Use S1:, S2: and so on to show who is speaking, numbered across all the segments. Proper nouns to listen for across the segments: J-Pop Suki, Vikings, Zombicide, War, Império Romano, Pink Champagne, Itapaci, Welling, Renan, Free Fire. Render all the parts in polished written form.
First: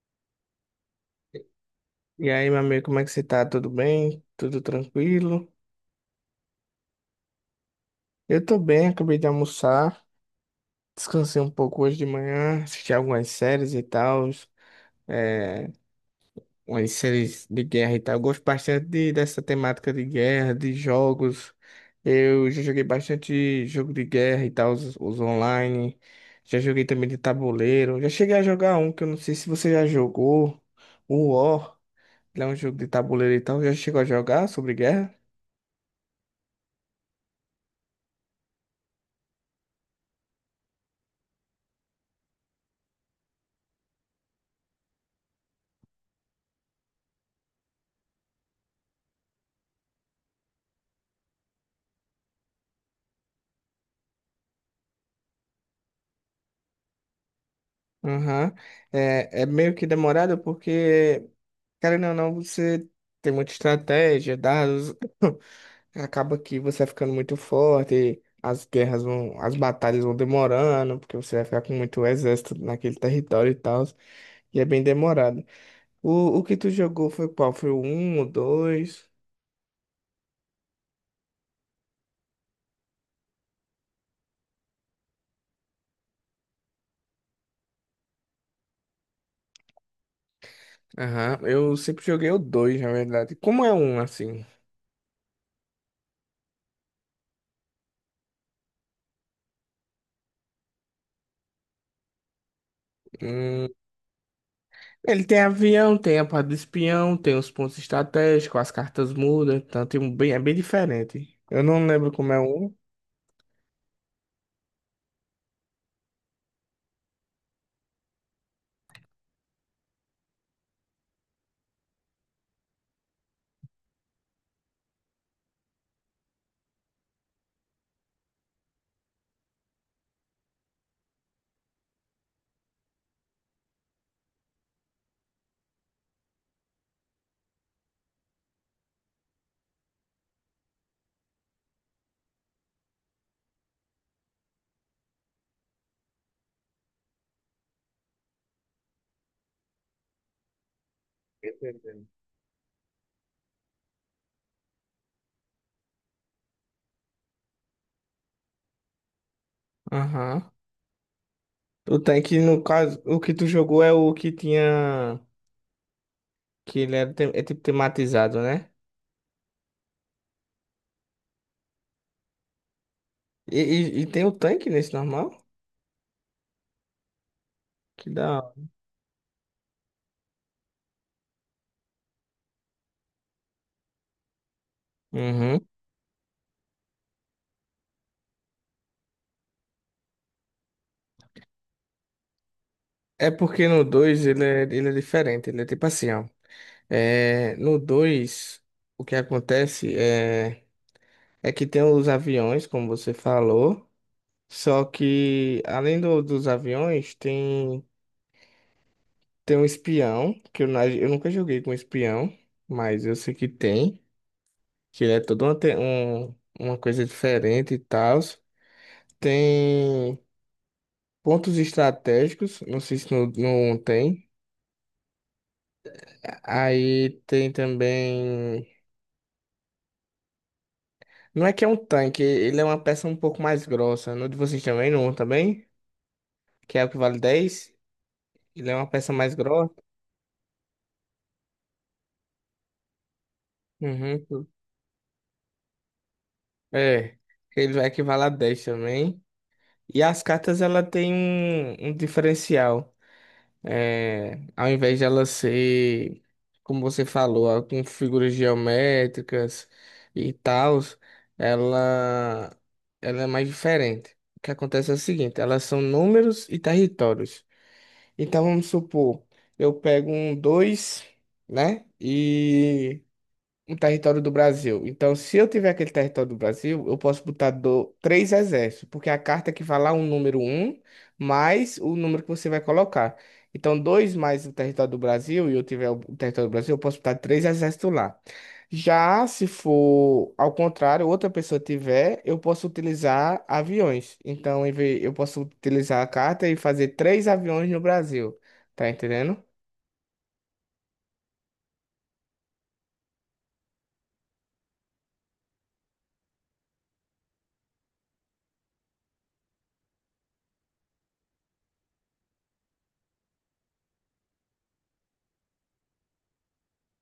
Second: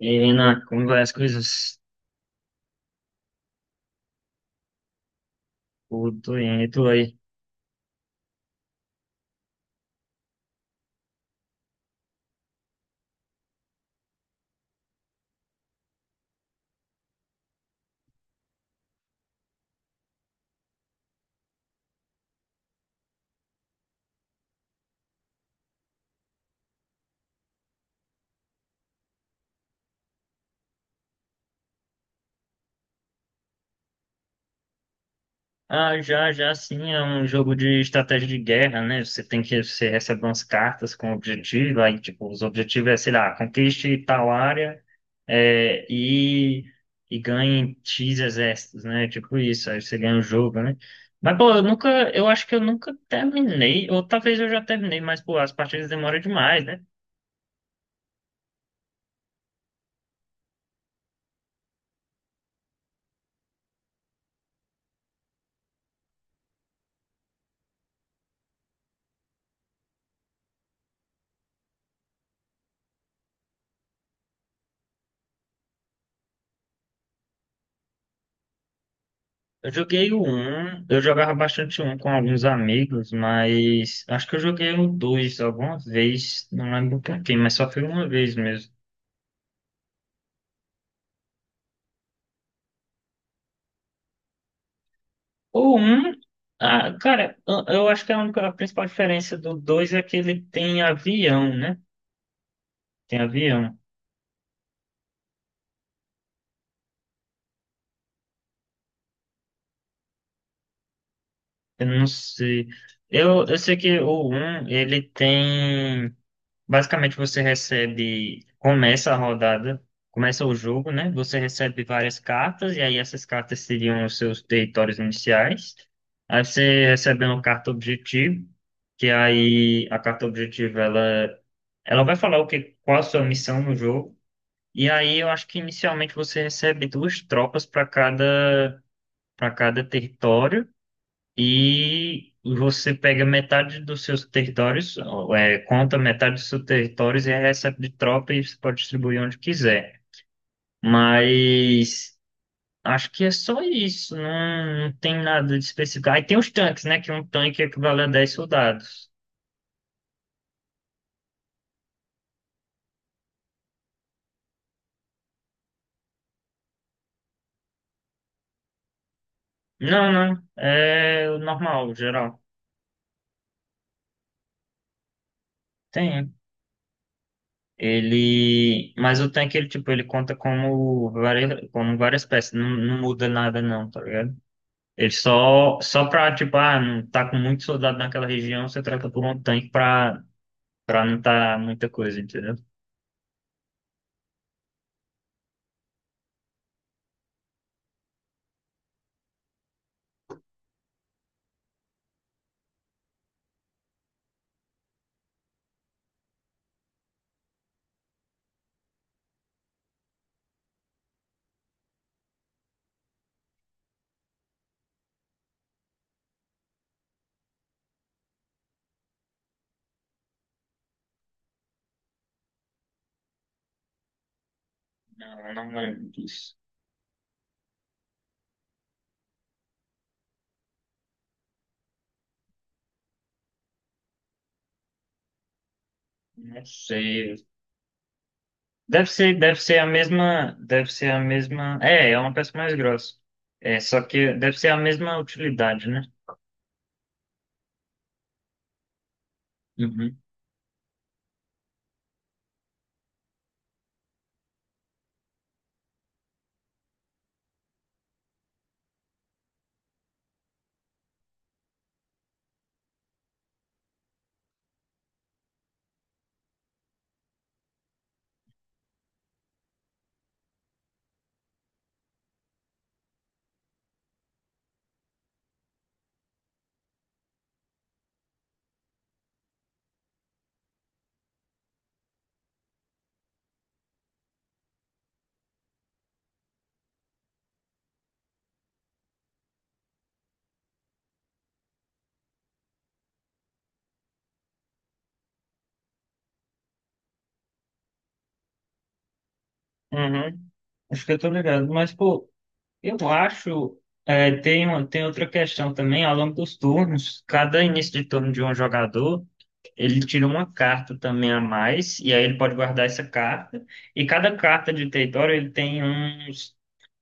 S1: E aí, Renan, como vai as coisas?
S2: E aí, meu amigo, como é que você tá? Tudo bem? Tudo tranquilo?
S1: Tudo bem, e tu aí?
S2: Eu tô bem, acabei de almoçar, descansei um pouco hoje de manhã, assisti algumas séries e tal, é, umas séries de guerra e tal. Eu gosto bastante dessa temática de guerra, de jogos. Eu já joguei bastante jogo de guerra e tal, os online. Já joguei também de tabuleiro. Já cheguei a jogar um que eu não sei se você já jogou, o War. Ele é um jogo de tabuleiro e tal. Já chegou a jogar sobre guerra?
S1: Ah, já, já sim, é um jogo de estratégia de guerra, né? Você recebe umas cartas com objetivo, aí, tipo, os objetivos é, sei lá, conquiste tal área, é, e, e ganhe X exércitos, né? Tipo isso, aí você ganha o jogo, né? Mas, pô, eu acho que eu nunca terminei, ou talvez eu já terminei, mas, pô, as partidas demoram demais, né?
S2: Aham. É meio que demorado porque, querendo ou não, você tem muita estratégia, dados, acaba que você vai ficando muito forte, as guerras vão, as batalhas vão demorando, porque você vai ficar com muito exército naquele território e tal, e é bem demorado. O que tu jogou foi qual? Foi o 1, o 2?
S1: Eu joguei o 1, eu jogava bastante um com alguns amigos, mas acho que eu joguei o 2 alguma vez, não lembro por quê, mas só foi uma vez mesmo.
S2: Aham, eu sempre joguei o 2 na verdade. Como é um, assim?
S1: O um, ah, cara, eu acho que a principal diferença do 2 é que ele tem avião, né? Tem avião,
S2: Ele tem avião, tem a parte do espião, tem os pontos estratégicos, as cartas mudam, então tem um bem, é bem diferente. Eu
S1: eu
S2: não
S1: não
S2: lembro como é
S1: sei.
S2: um.
S1: Eu sei que o um ele tem. Basicamente, começa a rodada, começa o jogo, né? Você recebe várias cartas, e aí essas cartas seriam os seus territórios iniciais. Aí você recebe uma carta objetivo, que aí a carta objetivo ela, ela vai falar qual a sua missão no jogo. E aí eu acho que inicialmente você recebe duas tropas para cada território e você pega metade dos seus territórios, ou, é, conta metade dos seus territórios e recebe de tropa e você pode distribuir onde quiser.
S2: Entendendo.
S1: Mas acho que é só isso, não tem nada de específico. Aí tem os tanques, né? Que um tanque equivale a 10 soldados.
S2: Aham. O tanque, no caso, o que tu jogou é o que tinha. Que ele era, é tipo tematizado, né?
S1: Não, não, é o normal, o geral.
S2: E tem o tanque nesse normal?
S1: Tem.
S2: Que dá.
S1: Ele, mas o tanque, ele tipo, ele conta como várias peças, não muda nada não, tá ligado? Ele
S2: Uhum.
S1: só, só pra, tipo, ah, não tá com muito soldado naquela região, você troca por um tanque pra, pra não tá muita coisa, entendeu?
S2: É porque no 2 ele é diferente, ele é tipo assim, ó. É, no 2 o que acontece é, é que tem os aviões, como você falou. Só que, além dos aviões, tem, tem um espião, que eu nunca joguei com espião, mas eu sei que tem, que ele é toda uma, uma coisa diferente e tal. Tem pontos estratégicos, não sei se não tem.
S1: Não, não lembro disso.
S2: Aí tem também. Não é que é um tanque, ele é uma peça um pouco mais grossa. No de vocês também, não também?
S1: Não
S2: Que é o que vale
S1: sei.
S2: dez. Ele é uma
S1: Deve
S2: peça mais
S1: ser,
S2: grossa.
S1: deve ser a mesma. É, é uma peça mais grossa. É, só
S2: Uhum.
S1: que deve ser a mesma utilidade, né?
S2: É. Ele vai equivaler a 10 também. E
S1: Uhum.
S2: as cartas, ela tem um diferencial. Ao invés de ela ser, como você falou, ah, com figuras geométricas e tal, ela, ela é mais diferente. O que acontece é o seguinte, elas são números e territórios. Então, vamos supor, eu pego um dois, né? E um território do Brasil. Então, se eu tiver aquele território do Brasil, eu posso botar do, três exércitos, porque a carta equivale a um número um mais o número que você vai colocar. Então, dois mais o território do Brasil, e eu tiver o território do Brasil, eu posso botar três exércitos lá. Já se for ao contrário, outra pessoa tiver, eu posso utilizar aviões. Então, eu posso utilizar a carta e fazer três aviões no Brasil. Tá entendendo?
S1: Uhum. Acho que eu tô ligado. Mas, pô, eu acho. Tem outra questão também, ao longo dos turnos, cada início de turno de um jogador. Ele tira uma carta também a mais, e aí ele pode guardar essa carta. E cada carta de território ele tem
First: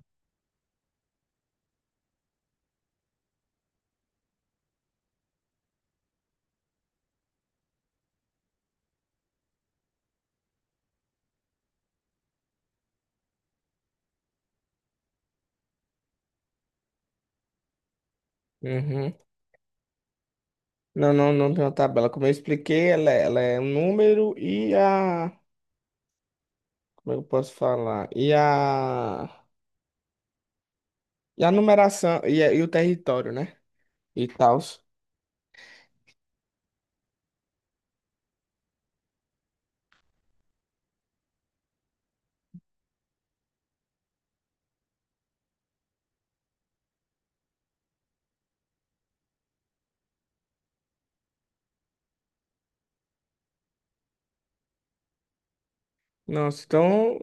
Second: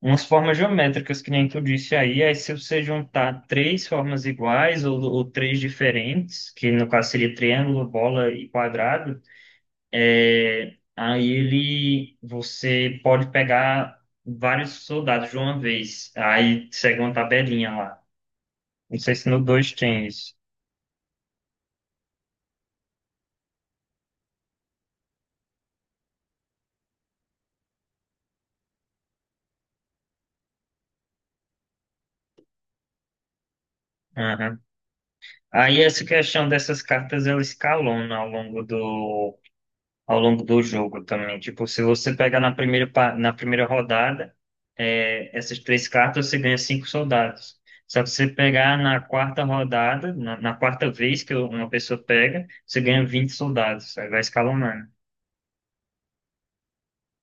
S1: umas formas geométricas, que nem que eu disse aí. Aí se você juntar três formas iguais ou três diferentes, que no caso seria triângulo, bola e quadrado, é, aí ele você pode pegar vários soldados de uma vez. Aí segue uma tabelinha lá. Não sei
S2: Uhum.
S1: se no 2 tem isso.
S2: Não tem uma tabela. Como eu expliquei, ela é um número e a. Como eu posso falar? E a. E a numeração e o território, né? E tal.
S1: Aí essa questão dessas cartas ela escalona ao longo do jogo também. Tipo, se você pegar na primeira rodada, é, essas três cartas você ganha cinco soldados. Só que se você pegar na quarta rodada, na quarta vez que uma pessoa pega, você ganha 20 soldados. Aí vai escalonando.
S2: Nossa, então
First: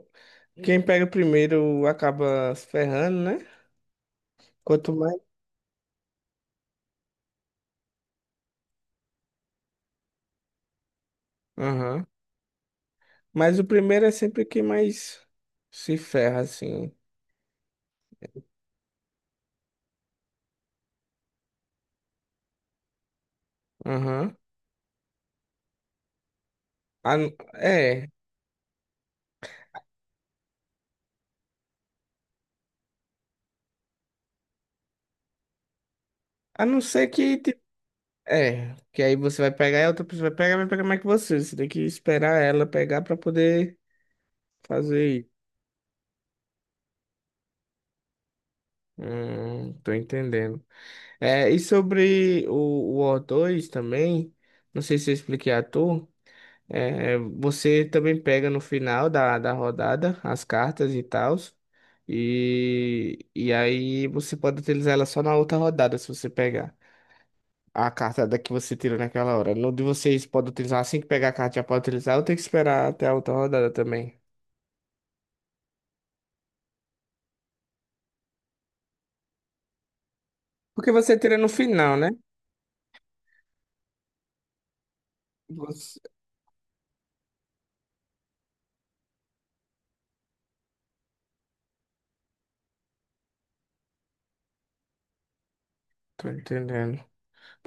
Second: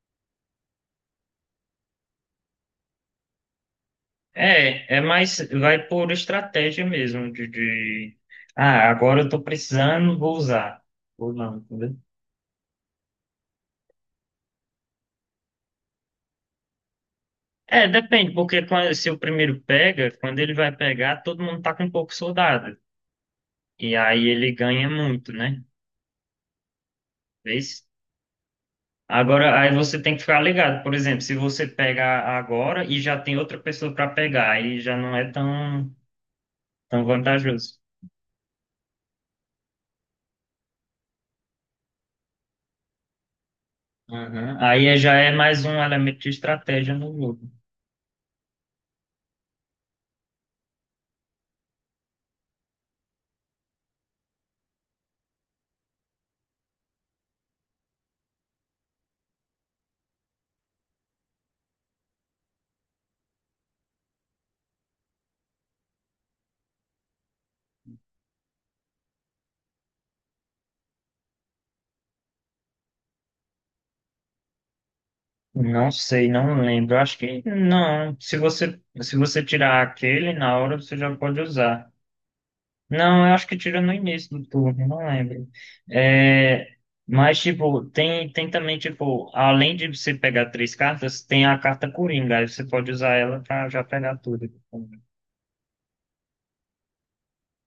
S2: quem pega primeiro acaba se ferrando, né? Quanto
S1: É, é
S2: mais.
S1: mais, vai por estratégia mesmo de... Ah, agora eu tô precisando, vou usar. Ou não, entendeu?
S2: Aham. Mas o primeiro é sempre quem mais se ferra, assim.
S1: É, depende, porque se o primeiro pega, quando ele vai pegar, todo mundo tá com um pouco soldado. E aí
S2: Aham.
S1: ele ganha muito, né? Vês?
S2: É.
S1: Agora, aí você tem que ficar ligado. Por exemplo, se você pegar agora e já tem outra pessoa para pegar, aí já não é tão,
S2: A não
S1: tão
S2: ser que. Ti-
S1: vantajoso.
S2: É. Que aí você vai pegar e a outra pessoa vai pegar mais que você. Você tem que esperar ela pegar pra poder.
S1: Uhum. Aí é, já
S2: Fazer.
S1: é mais um elemento de estratégia no jogo.
S2: Tô entendendo. E sobre o O2 também, não sei se eu expliquei a tu, é, você também pega no final da rodada as cartas e tal, e aí você pode utilizar ela só na outra rodada, se você pegar a carta da que você tirou naquela hora. No de vocês pode utilizar assim que pegar a carta, já pode utilizar, ou tem que esperar até a outra rodada também?
S1: Não sei, não lembro. Acho que não. Se você tirar aquele, na hora
S2: Porque
S1: você já
S2: você tira
S1: pode
S2: no
S1: usar.
S2: final, né?
S1: Não, eu acho que tira no início do turno, não lembro.
S2: Você...
S1: É, mas, tipo, tem também, tipo, além de você pegar três cartas, tem a carta Coringa, aí você pode usar ela pra já pegar tudo, tipo,
S2: Tô entendendo.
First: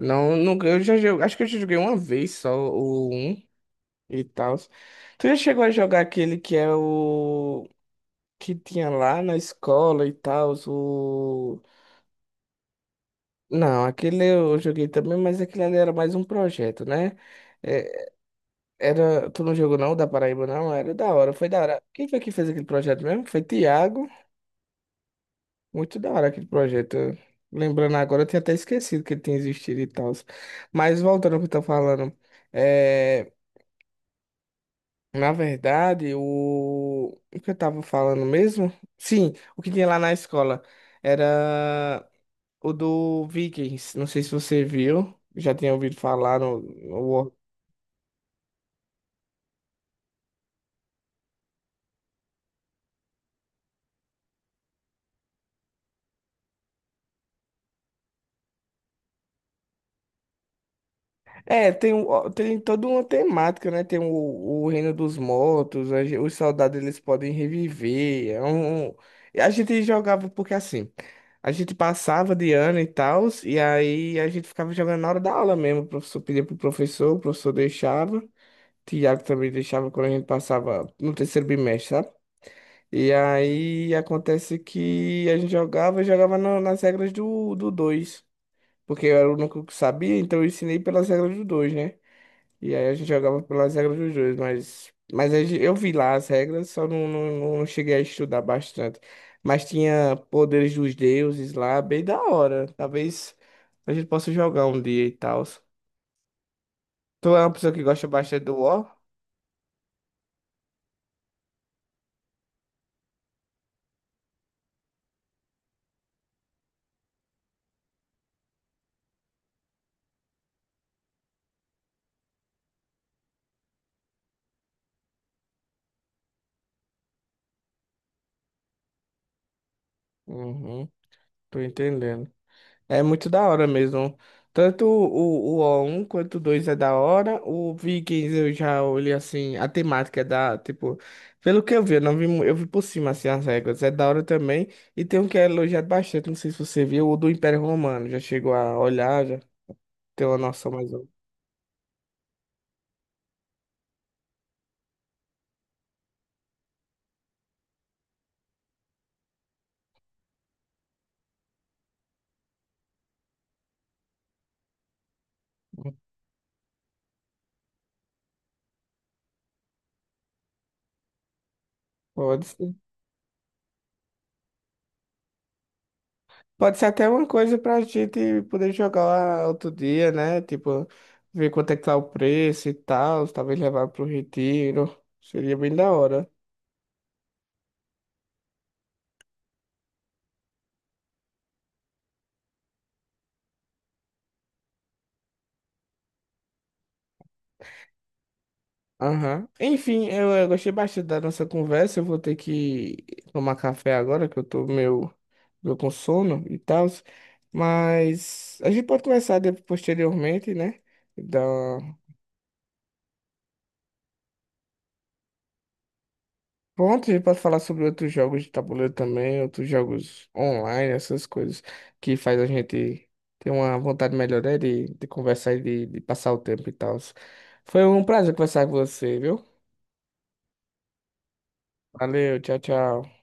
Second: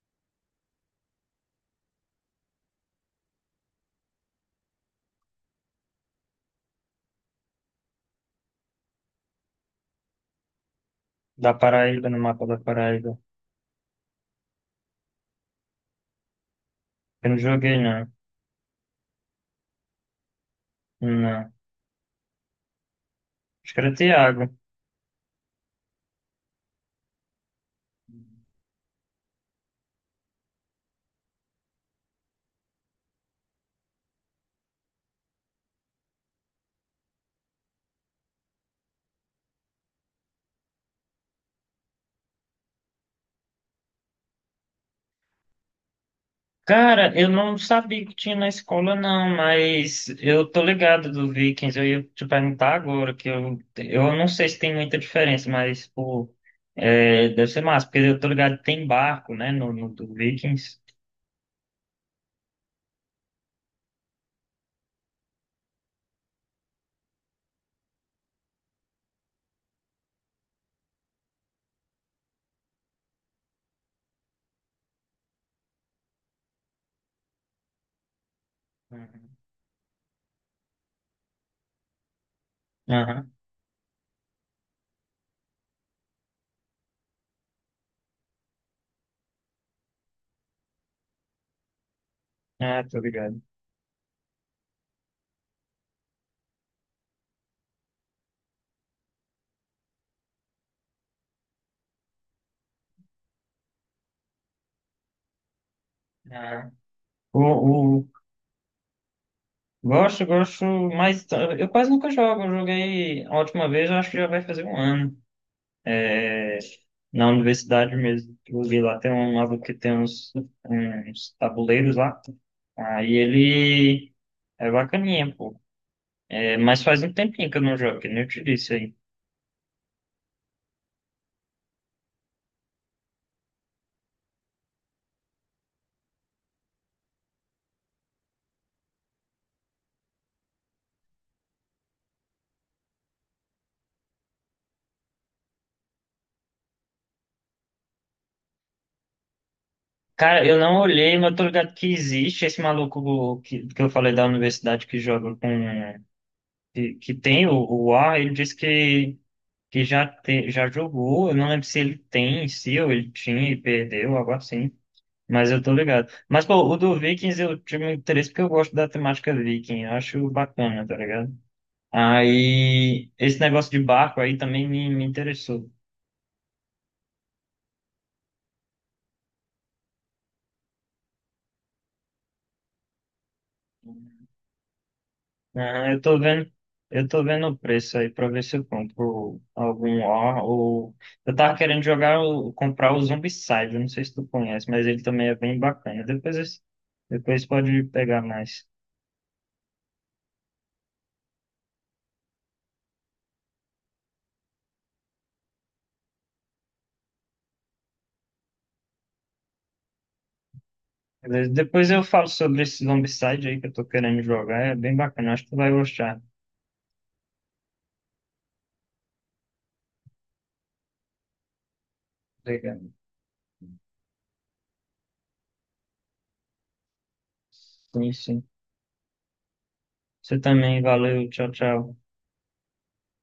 S2: Não, nunca. Eu já joguei. Acho que eu já joguei uma vez só o um e tal. Tu já chegou a jogar aquele que é o. Que tinha lá na escola e tal,
S1: da
S2: o.
S1: Paraíba, no mapa da Paraíba.
S2: Não, aquele eu joguei também, mas aquele ali era mais um projeto, né?
S1: Eu não joguei, não.
S2: É, era. Tu não jogou não, o da Paraíba, não? Era da hora, foi
S1: Não.
S2: da hora. Quem foi que fez aquele projeto mesmo? Foi
S1: Acho que era
S2: Tiago.
S1: Thiago.
S2: Muito da hora aquele projeto. Lembrando agora, eu tinha até esquecido que ele tinha existido e tal. Mas voltando ao que eu tô falando. é, Na verdade, o que eu tava falando mesmo? Sim, o que tinha lá na escola era o do Vikings. Não sei se você viu, já tinha ouvido falar
S1: Cara, eu não sabia que tinha na escola, não, mas eu tô ligado do Vikings. Eu ia te perguntar agora, que eu não sei se tem muita diferença, mas, pô, é, deve ser massa, porque eu tô ligado que tem barco, né, no do Vikings.
S2: É, tem, tem toda uma temática, né? Tem o Reino dos Mortos, os soldados eles podem reviver. É um... um, e a gente jogava porque assim, a gente passava de ano e tal, e aí a gente ficava jogando na hora da aula mesmo. O professor pedia pro professor, o professor deixava. Tiago
S1: Uhum.
S2: também deixava quando a gente passava no terceiro bimestre, sabe? E
S1: Aham.
S2: aí acontece que a gente jogava, e jogava nas regras do 2, porque eu era o único que sabia, então eu ensinei pelas regras do 2, né? E
S1: Ah,
S2: aí a
S1: tô
S2: gente
S1: ligado.
S2: jogava pelas regras dos dois, mas, eu vi lá as regras, só não cheguei a estudar bastante. Mas tinha poderes dos deuses lá, bem da hora. Talvez a gente possa jogar um dia e tal.
S1: Aham.
S2: Tu é
S1: O,
S2: uma pessoa que
S1: o,
S2: gosta bastante do War?
S1: gosto, mas eu quase nunca jogo. Eu joguei a última vez, eu acho que já vai fazer um ano. É, na universidade mesmo. Eu vi lá, tem um lado que tem uns tabuleiros lá. Aí ele é bacaninha, pô. É, mas faz um tempinho que eu não jogo, que nem eu te disse aí.
S2: Uhum, tô entendendo. É muito da hora mesmo. Tanto o O1 quanto o 2 é da hora. O Vikings eu já olhei assim, a temática é da, tipo, pelo que eu vi, eu não vi, eu vi por cima assim as regras. É da hora também. E tem um que é elogiado bastante, não sei se você viu, o do Império Romano. Já chegou a olhar, já tem uma
S1: Cara, eu
S2: noção
S1: não
S2: mais ou
S1: olhei, mas eu tô ligado que existe esse maluco que eu falei da universidade que joga com. Que tem o A, ele disse já jogou. Eu não lembro se ele tem em si ou ele tinha e perdeu, algo assim. Mas eu tô
S2: menos.
S1: ligado. Mas, pô, o do Vikings eu tive um interesse porque eu gosto da temática Viking. Eu acho bacana, tá ligado?
S2: Pode ser.
S1: Aí, esse negócio de barco aí também me interessou.
S2: Pode ser até uma coisa pra gente poder jogar outro dia, né? Tipo, ver quanto é que tá o preço e tal, talvez levar pro retiro. Seria bem da
S1: Aham,
S2: hora.
S1: eu tô vendo o preço aí pra ver se eu compro algum ó, ou... Eu tava querendo jogar, comprar o Zombicide, eu não sei se tu conhece, mas ele também é bem bacana. Depois, depois pode pegar mais.
S2: Aham. Enfim, eu gostei bastante da nossa conversa. Eu vou ter que tomar café agora, que eu tô meio, meio com sono e tal. Mas a gente pode começar posteriormente, né? Da...
S1: Beleza? Depois eu falo sobre esse Zombicide aí que eu tô querendo jogar, é bem bacana, acho que tu vai gostar.
S2: Pronto, a gente pode falar sobre outros jogos de tabuleiro também, outros jogos online, essas coisas que faz a
S1: Legal.
S2: gente ter uma vontade melhor, né? De conversar e de passar o tempo e tal. Foi um
S1: Sim,
S2: prazer
S1: sim.
S2: conversar com você, viu?
S1: Você também, valeu, tchau, tchau.
S2: Valeu, tchau, tchau.